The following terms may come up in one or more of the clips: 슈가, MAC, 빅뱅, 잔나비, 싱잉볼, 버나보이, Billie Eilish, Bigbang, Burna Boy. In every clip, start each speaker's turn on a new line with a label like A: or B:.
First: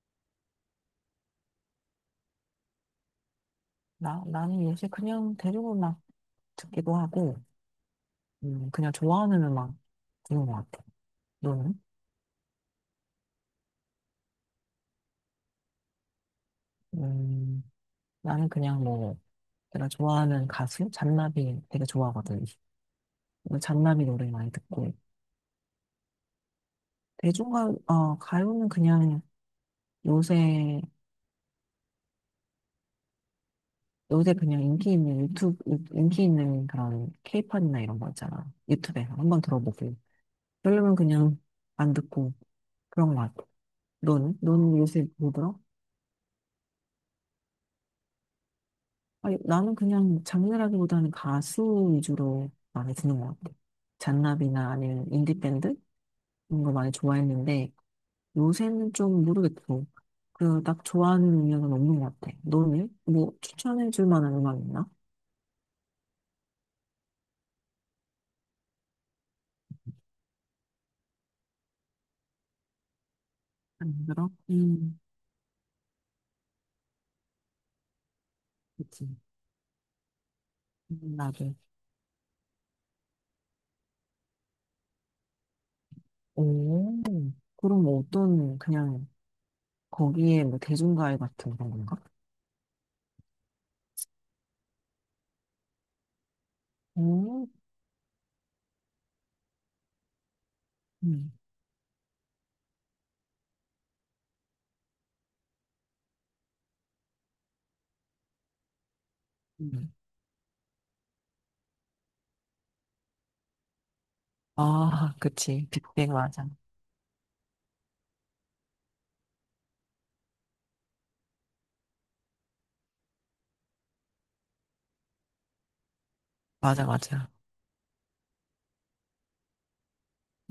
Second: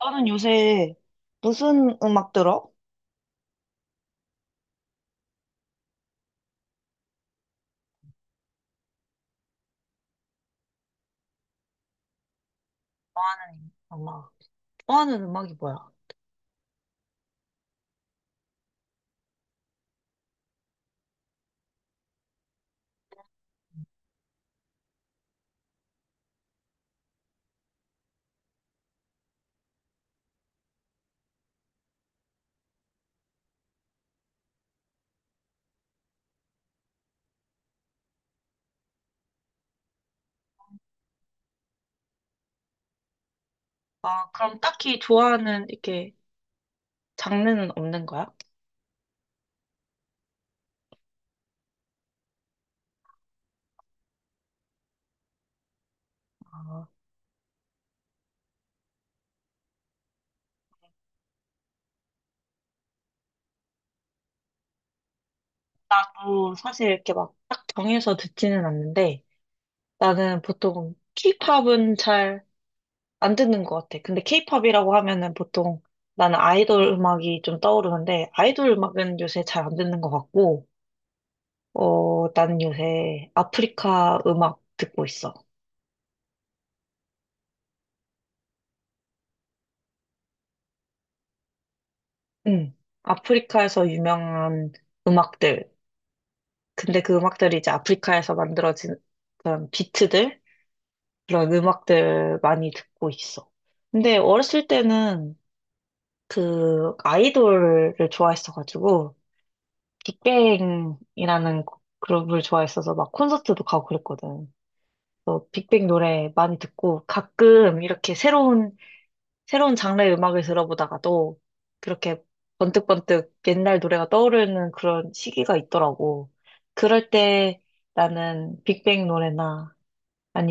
A: 나는 요새 무슨 음악 들어?
B: 나는 요새 그냥 대륙 음악 듣기도 하고, 그냥 좋아하는 음악 듣는 것 같아. 너는?
A: 좋아하는 음악. 좋아하는 음악이 뭐야?
B: 음, 나는 그냥 뭐, 내가 좋아하는 가수, 잔나비 되게 좋아하거든. 그래서 잔나비 노래 많이 듣고. 대중가, 가요는 그냥 요새, 요새 그냥 인기 있는 인기 있는 그런 케이팝이나 이런 거 있잖아. 유튜브에서 한번 들어보고. 그러면 그냥 안 듣고 그런 것 같아.
A: 아,
B: 너는?
A: 그럼
B: 너는
A: 딱히
B: 요새 뭐 들어?
A: 좋아하는 이렇게 장르는 없는 거야?
B: 아니, 나는 그냥 장르라기보다는 가수 위주로 많이 듣는 것 같아. 잔나비나 아니면 인디밴드? 이런 거
A: 아,
B: 많이 좋아했는데, 요새는 좀 모르겠고, 그, 딱 좋아하는 음악은 없는 것 같아. 너는? 뭐, 추천해줄 만한 음악 있나?
A: 나도 사실 이렇게 막 딱 정해서 듣지는 않는데 나는 보통 케이팝은 잘 안 듣는 것 같아.
B: 안
A: 근데
B: 들어?
A: 케이팝이라고 하면은 보통 나는 아이돌 음악이 좀 떠오르는데 아이돌
B: 그치.
A: 음악은 요새 잘 안 듣는 것 같고
B: 나도.
A: 나는 요새 아프리카 음악 듣고 있어.
B: 오, 그럼 뭐 어떤, 그냥, 거기에 뭐, 대중가요 같은 그런 건가?
A: 응. 아프리카에서 유명한 음악들. 근데 그
B: 오,
A: 음악들이 이제 아프리카에서 만들어진 그런 비트들?
B: 음,
A: 그런 음악들 많이 듣고 있어. 근데 어렸을 때는 그 아이돌을 좋아했어가지고,
B: 음.
A: 빅뱅이라는 그룹을 좋아했어서 막 콘서트도 가고 그랬거든.
B: 아,
A: 그래서
B: 그치.
A: 빅뱅
B: 빅뱅
A: 노래
B: 맞아.
A: 많이 듣고 가끔 이렇게 새로운 장르의 음악을 들어보다가도 그렇게 번뜩번뜩 옛날 노래가 떠오르는 그런 시기가 있더라고.
B: 맞아,
A: 그럴
B: 맞아.
A: 때 나는 빅뱅 노래나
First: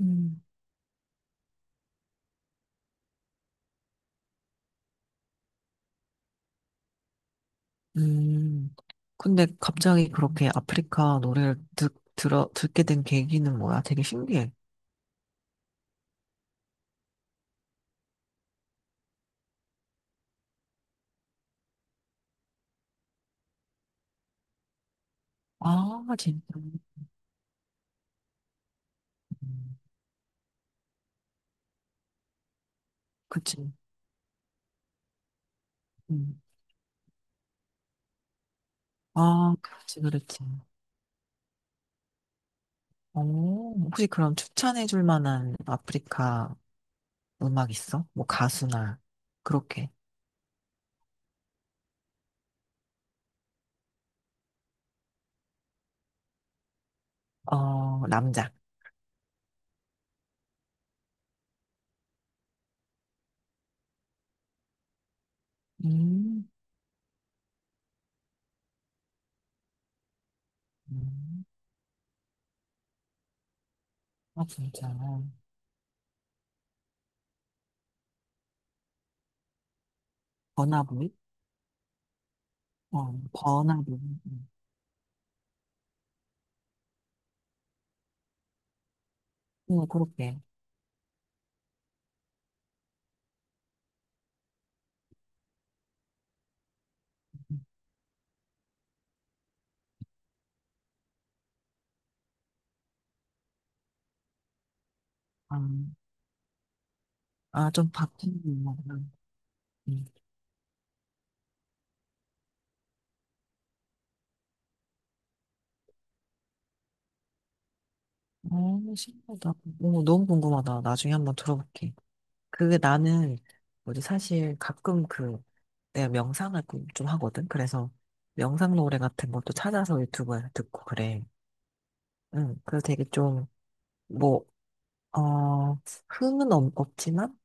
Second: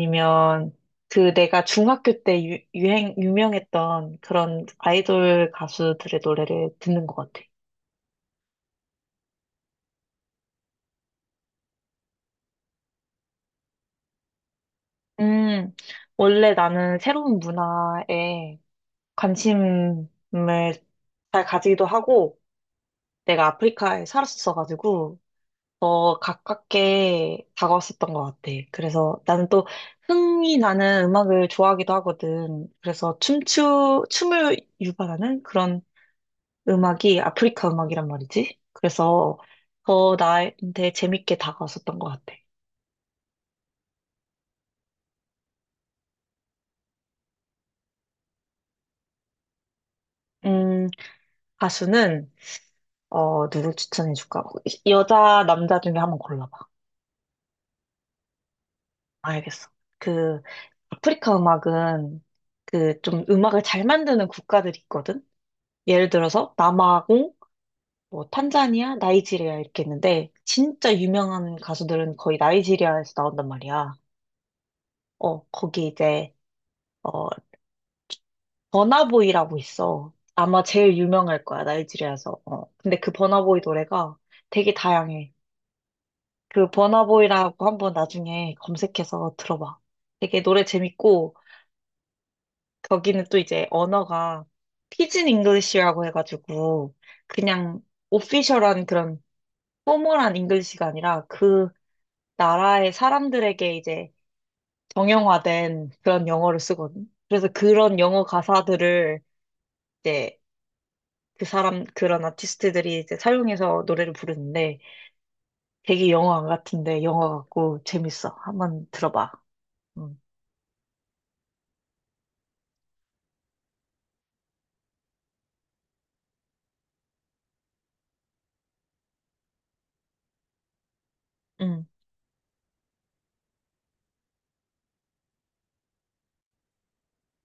B: 음.
A: 그 내가 중학교 때 유명했던 그런 아이돌 가수들의 노래를 듣는 것 같아.
B: 음, 근데 갑자기 그렇게 아프리카 노래를 듣게 된 계기는 뭐야? 되게 신기해.
A: 음, 원래 나는 새로운 문화에 관심을 잘 가지기도 하고, 내가 아프리카에 살았었어가지고,
B: 아, 진짜.
A: 가깝게 다가왔었던 것 같아. 그래서 나는 또
B: 음,
A: 흥이 나는 음악을 좋아하기도 하거든. 그래서
B: 그치.
A: 춤을 유발하는 그런
B: 음.
A: 음악이 아프리카 음악이란 말이지. 그래서
B: 아, 그렇지,
A: 더
B: 그렇지.
A: 나한테 재밌게 다가왔었던 것 같아.
B: 오, 혹시 그럼 추천해 줄 만한 아프리카 음악 있어? 뭐 가수나, 그렇게.
A: 음, 가수는, 누구 추천해줄까? 여자, 남자 중에 한번 골라봐.
B: 어, 남자.
A: 알겠어. 그, 아프리카 음악은 그 좀 음악을 잘 만드는 국가들이 있거든? 예를
B: 음,
A: 들어서 남아공, 뭐 탄자니아, 나이지리아 이렇게 있는데 진짜
B: 음.
A: 유명한 가수들은 거의 나이지리아에서 나온단 말이야.
B: 아, 진짜.
A: 거기 이제 어 버나보이라고 있어. 아마 제일
B: 버나보이?
A: 유명할 거야, 나이지리아에서. 어. 근데 그
B: 어,
A: 버나보이
B: 버나보이.
A: 노래가 되게 다양해. 그 버나보이라고 한번 나중에 검색해서 들어봐.
B: 응, 그렇게.
A: 되게 노래 재밌고 거기는 또 이제 언어가 피진 잉글리시라고 해가지고
B: 음.
A: 그냥 오피셜한 그런 포멀한 잉글리시가 아니라 그 나라의 사람들에게 이제
B: 아,
A: 정형화된 그런 영어를 쓰거든. 그래서
B: 아, 좀
A: 그런 영어
B: 바뀐 음악.
A: 가사들을 이제 그런 아티스트들이 이제 사용해서 노래를 부르는데 되게 영어 안 같은데 영어 같고 재밌어.
B: 어,
A: 한번 들어봐.
B: 신기하다. 오,
A: 음.
B: 너무 궁금하다. 나중에 한번 들어볼게. 그게 나는, 뭐지, 사실 가끔 그, 내가 명상을 꿈좀 하거든? 그래서 명상 노래 같은 것도 찾아서 유튜브에서 듣고 그래.
A: 음.
B: 응, 그래서 되게 좀, 뭐, 어, 흥은 없지만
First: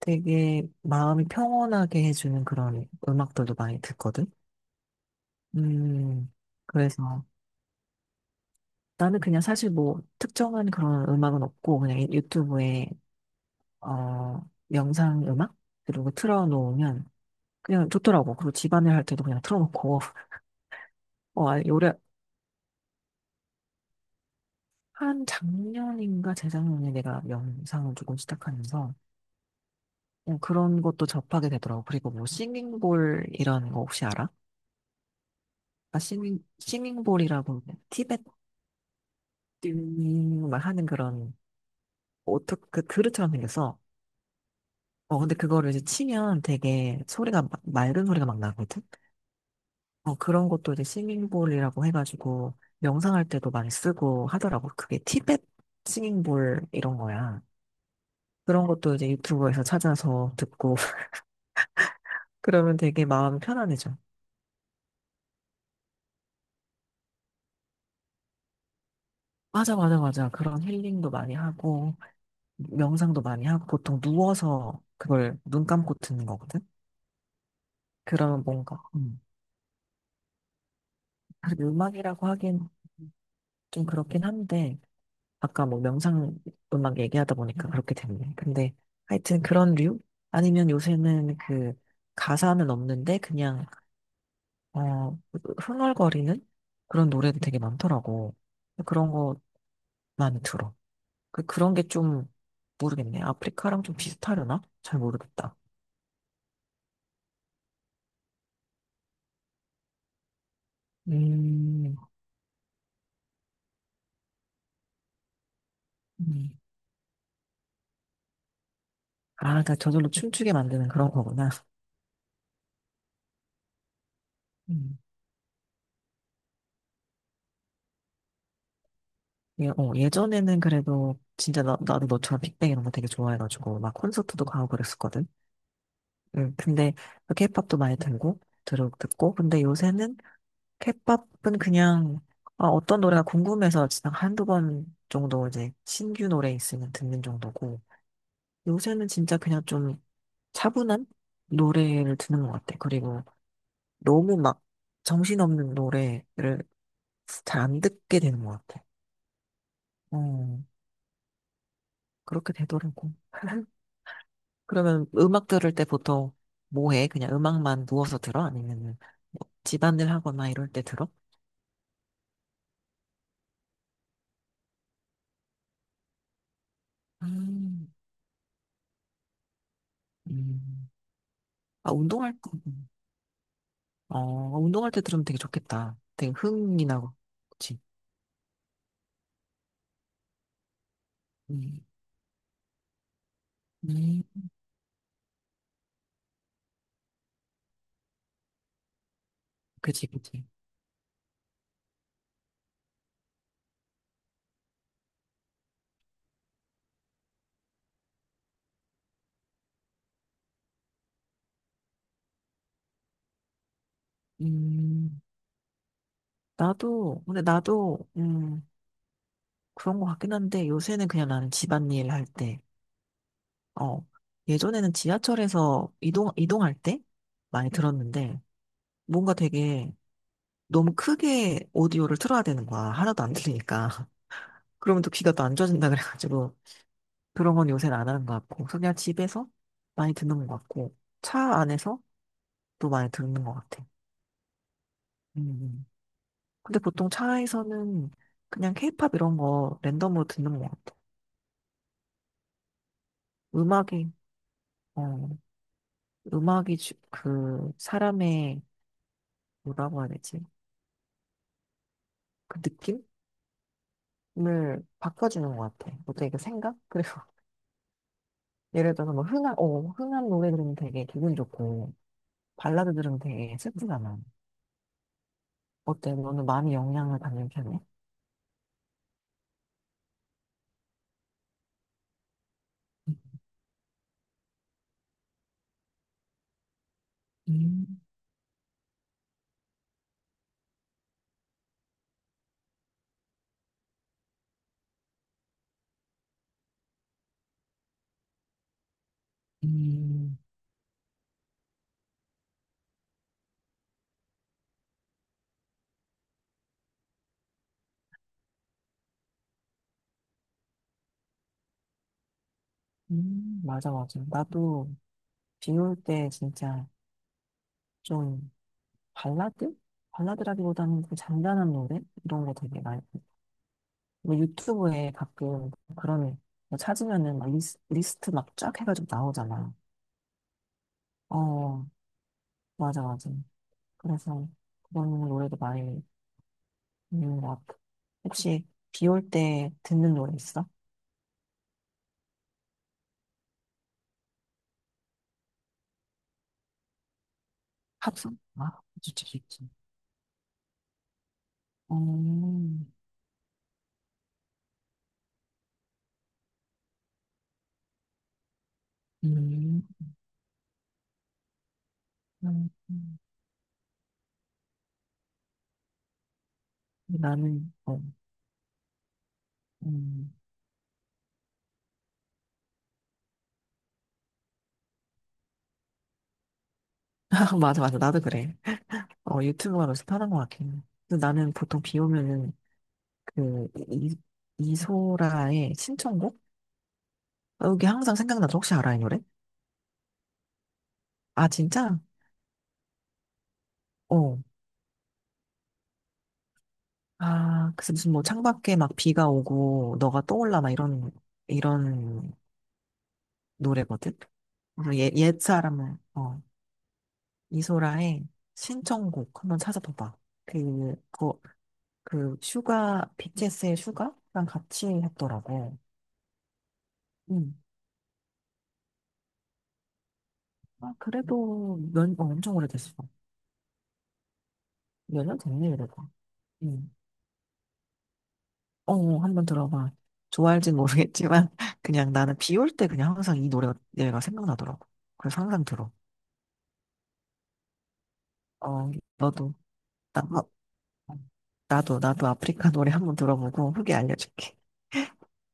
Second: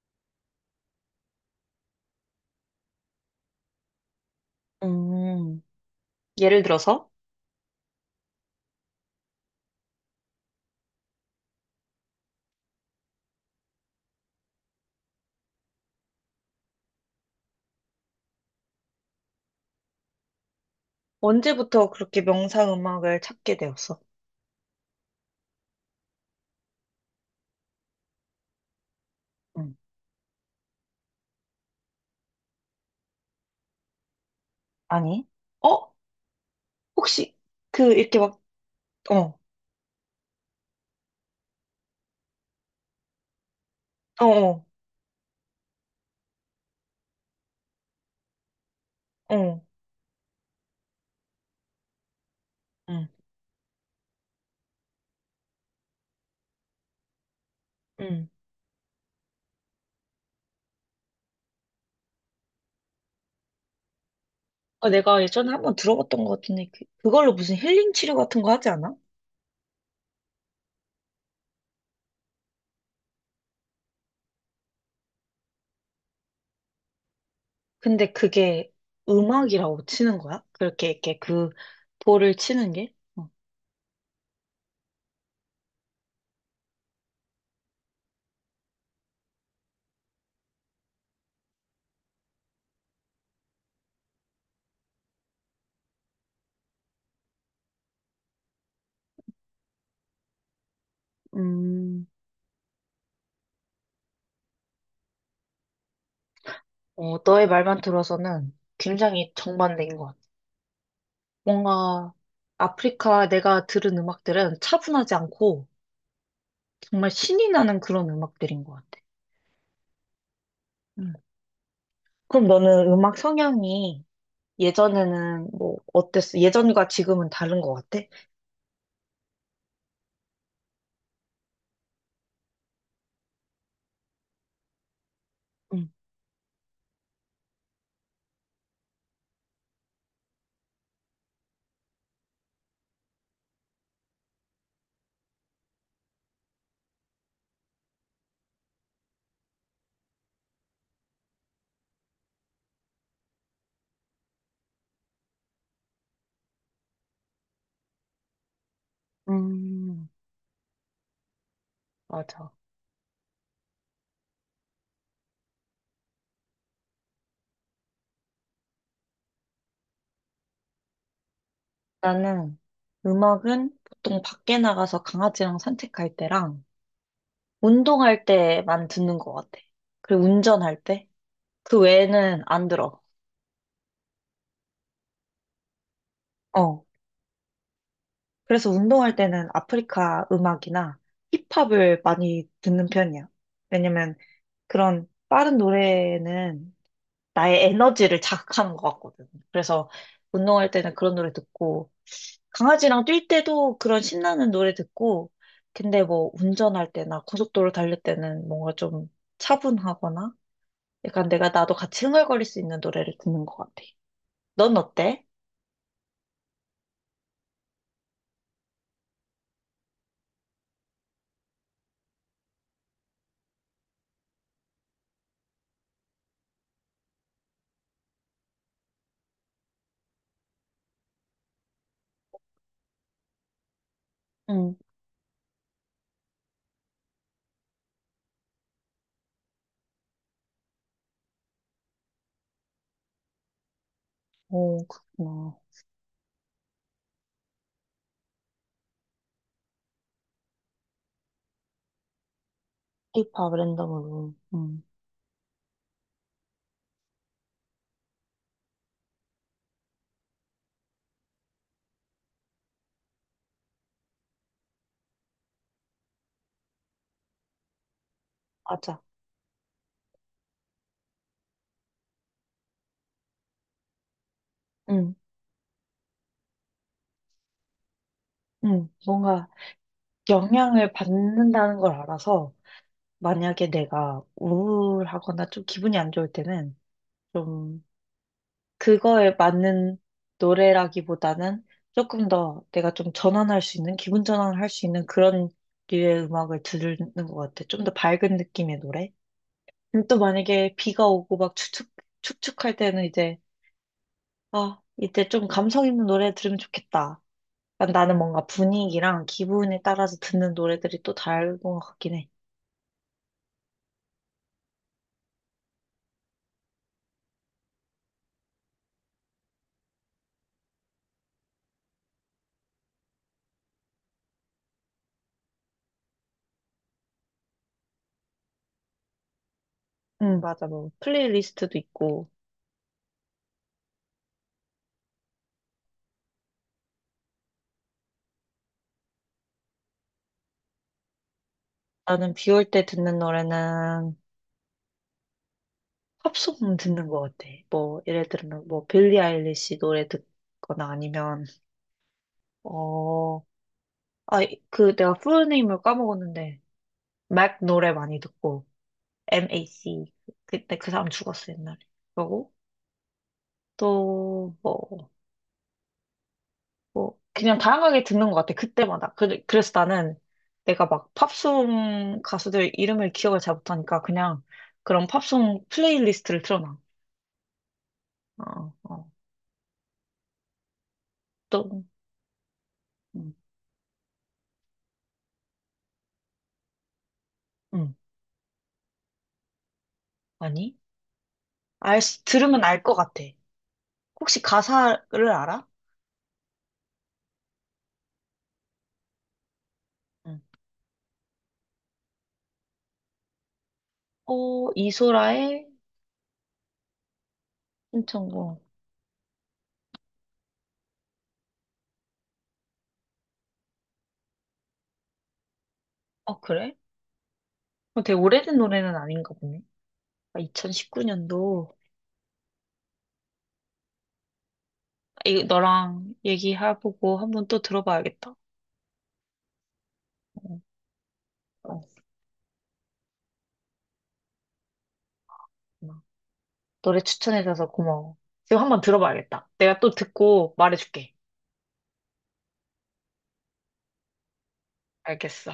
B: 되게 마음이 평온하게 해주는 그런 음악들도 많이 듣거든?
A: 음,
B: 음,
A: 예를 들어서
B: 그래서 나는 그냥 사실 뭐 특정한 그런 음악은 없고 그냥 유튜브에 어, 명상 음악? 그리고 틀어놓으면 그냥 좋더라고. 그리고 집안일 할 때도 그냥 틀어놓고. 어, 아니,
A: 언제부터
B: 올해
A: 그렇게 명상 음악을 찾게 되었어?
B: 한 작년인가 재작년에 내가 명상을 조금 시작하면서
A: 음.
B: 그냥 그런 것도 접하게 되더라고. 그리고 뭐 싱잉볼 이런 거 혹시 알아?
A: 아니, 어?
B: 아,
A: 혹시
B: 싱잉볼이라고
A: 그 이렇게 막, 어,
B: 티베트인이 막 하는 그런 오토, 그 그릇처럼 생겼어.
A: 어, 어,
B: 어, 근데 그거를 이제 치면 되게 맑은 소리가 막 나거든?
A: 어,
B: 어, 그런 것도 이제 싱잉볼이라고 해가지고
A: 음.
B: 명상할 때도 많이 쓰고 하더라고. 그게 티벳 싱잉볼 이런 거야.
A: 음.
B: 그런 것도 이제 유튜브에서 찾아서 듣고 그러면 되게 마음이 편안해져.
A: 아, 내가 예전에 한번 들어봤던 것 같은데, 그걸로 무슨 힐링 치료 같은 거 하지 않아?
B: 맞아, 맞아, 맞아. 그런 힐링도 많이 하고 명상도 많이 하고 보통 누워서 그걸 눈 감고 듣는 거거든.
A: 근데
B: 그러면
A: 그게
B: 뭔가
A: 음악이라고 치는 거야? 그렇게 이렇게 그
B: 사실 음악이라고
A: 볼을
B: 하긴
A: 치는 게? 어.
B: 좀 그렇긴 한데 아까 뭐 명상 음악 얘기하다 보니까 그렇게 됐네. 근데 하여튼 그런 류? 아니면 요새는 그 가사는 없는데 그냥 어 흥얼거리는 그런 노래도 되게 많더라고. 그런 거 많이 들어. 그 그런 게
A: 음,
B: 좀 모르겠네. 아프리카랑 좀 비슷하려나? 잘 모르겠다.
A: 너의 말만 들어서는 굉장히 정반대인 것 같아.
B: 음,
A: 뭔가 아프리카 내가 들은 음악들은 차분하지 않고
B: 음,
A: 정말 신이 나는 그런 음악들인 것 같아.
B: 아, 그러니까 저절로 춤추게 만드는 그런
A: 음.
B: 거구나.
A: 그럼 너는 음악 성향이
B: 음,
A: 예전에는 뭐 어땠어? 예전과 지금은 다른 것 같아?
B: 예전에는 그래도 진짜 나도 너처럼 빅뱅 이런 거 되게 좋아해가지고 막 콘서트도 가고 그랬었거든.
A: 응.
B: 근데 케이팝도 많이 들고 들어 듣고 근데 요새는 케이팝은 그냥 아, 어떤 노래가 궁금해서 그냥 한두 번 정도 이제 신규 노래 있으면 듣는 정도고 요새는 진짜 그냥 좀 차분한 노래를 듣는 것 같아. 그리고 너무 막 정신없는 노래를 잘 안 듣게 되는 것 같아.
A: 음,
B: 어,
A: 맞아.
B: 그렇게 되더라고. 그러면 음악 들을 때 보통 뭐 해? 그냥 음악만 누워서 들어? 아니면은 뭐 집안일 하거나 이럴 때 들어?
A: 나는 음악은 보통 밖에 나가서 강아지랑 산책할 때랑
B: 음,
A: 운동할 때만 듣는 것 같아. 그리고 운전할
B: 음.
A: 때? 그
B: 아,
A: 외에는 안 들어.
B: 운동할 때 들으면 되게 좋겠다. 되게
A: 어.
B: 흥이 나고, 그치?
A: 그래서 운동할 때는 아프리카 음악이나
B: 음,
A: 힙합을 많이 듣는 편이야. 왜냐면
B: 음,
A: 그런 빠른 노래는 나의 에너지를 자극하는 것 같거든. 그래서
B: 그치, 그치.
A: 운동할 때는 그런 노래 듣고 강아지랑 뛸 때도 그런 신나는 노래 듣고, 근데 뭐 운전할 때나 고속도로 달릴 때는 뭔가 좀 차분하거나, 약간 내가 나도 같이 흥얼거릴 수 있는 노래를 듣는 것 같아. 넌
B: 음,
A: 어때?
B: 나도, 그런 것 같긴 한데, 요새는 그냥 나는 집안일 할 때, 어, 예전에는 지하철에서 이동할 때 많이 들었는데, 뭔가 되게 너무 크게 오디오를 틀어야 되는 거야. 하나도 안 들리니까.
A: 응,
B: 그러면 또 귀가 또 안 좋아진다 그래가지고. 그런 건 요새는 안 하는 것 같고, 그냥 집에서 많이 듣는 것 같고, 차 안에서 또 많이 듣는 것 같아.
A: 오,
B: 음.
A: 그렇구나.
B: 음. 근데 보통 차에서는 그냥 케이팝 이런 거 랜덤으로 듣는 것 같아.
A: K-pop
B: 음악이,
A: 랜덤으로. 응.
B: 어, 음악이 주- 그 사람의 뭐라고 해야 되지? 그 느낌을 바꿔주는 것 같아. 어때? 그 생각? 그리고 예를
A: 맞아.
B: 들어서 뭐 흥한 노래 들으면 되게 기분 좋고, 발라드 들으면 되게 슬프잖아.
A: 응,
B: 어때? 너는 많이 영향을 받는 편이야?
A: 응. 뭔가 영향을 받는다는 걸 알아서, 만약에 내가 우울하거나 좀 기분이 안 좋을 때는, 좀
B: 음.
A: 그거에 맞는 노래라기보다는 조금 더 내가 좀 전환할 수 있는, 기분 전환을 할 수 있는 그런 류의 음악을 듣는 것 같아. 좀 더 밝은 느낌의 노래? 근데 또
B: 음,
A: 만약에 비가 오고 막 축축할 때는 이제, 아, 이때 좀 감성 있는 노래 들으면 좋겠다. 그러니까 나는 뭔가 분위기랑 기분에 따라서 듣는 노래들이 또 다른 것 같긴 해.
B: 맞아, 맞아. 나도 비올 때 진짜 좀 발라드? 발라드라기보다는 좀 잔잔한 노래? 이런 거 되게 많이. 뭐 유튜브에 가끔 그런 거 찾으면은 막 리스트 막 쫙 해가지고 나오잖아.
A: 응, 맞아. 뭐, 플레이리스트도
B: 어,
A: 있고.
B: 맞아, 맞아. 그래서 그런 노래도 많이 있는 것 같아. 혹시 비올 때 듣는 노래 있어?
A: 나는 비올 때 듣는 노래는 팝송 듣는 거 같아. 뭐, 예를
B: 팝송?
A: 들면,
B: 아,
A: 뭐, 빌리
B: 좋지, 좋지.
A: 아일리시 노래 듣거나 아니면,
B: 어,
A: 어, 아, 내가 풀네임을 까먹었는데, 맥 노래 많이 듣고,
B: 음,
A: MAC. 그때 그 사람 죽었어, 옛날에. 그러고,
B: 음.
A: 또, 뭐, 그냥
B: 나는, 어,
A: 다양하게 듣는 것 같아, 그때마다. 그래서 나는
B: 음.
A: 내가 막 팝송 가수들 이름을 기억을 잘 못하니까 그냥 그런 팝송 플레이리스트를 틀어놔.
B: 맞아, 맞아. 나도 그래.
A: 어, 어,
B: 어, 유튜브가 서새 편한 것 같긴 해. 근데 나는 보통
A: 또,
B: 비 오면은
A: 음,
B: 그 이소라의 신청곡? 여기
A: 음,
B: 항상 생각나죠. 혹시 알아, 이 노래?
A: 아니?
B: 아, 진짜?
A: 수- 들으면 알 것 같아.
B: 어.
A: 혹시 가사를 알아?
B: 아, 그래서 무슨 뭐 창밖에 막 비가 오고 너가
A: 응.
B: 떠올라 막 이런, 이런 노래거든? 그래서
A: 이소라의
B: 옛사람은, 어, 이소라의
A: 신청곡.
B: 신청곡 한번 찾아봐봐. 그, 그, 그 슈가, BTS의 슈가랑 같이 했더라고.
A: 그래?
B: 응.
A: 되게 오래된 노래는 아닌가 보네.
B: 아,
A: 2019년도.
B: 그래도 몇, 어, 엄청 오래됐어. 몇 년
A: 이
B: 됐네, 이러다.
A: 너랑
B: 응.
A: 얘기해보고 한번 또 들어봐야겠다.
B: 어, 어, 한번 들어봐.
A: 어,
B: 좋아할진 모르겠지만,
A: 어,
B: 그냥 나는 비올 때 그냥 항상 이 노래가 얘가 생각나더라고. 그래서 항상 들어.
A: 고마워. 노래 추천해줘서 고마워. 지금 한번
B: 어,
A: 들어봐야겠다.
B: 너도,
A: 내가 또
B: 나, 어,
A: 듣고 말해줄게.
B: 나도 아프리카 노래 한번 들어보고 후기 알려줄게.
A: 알겠어.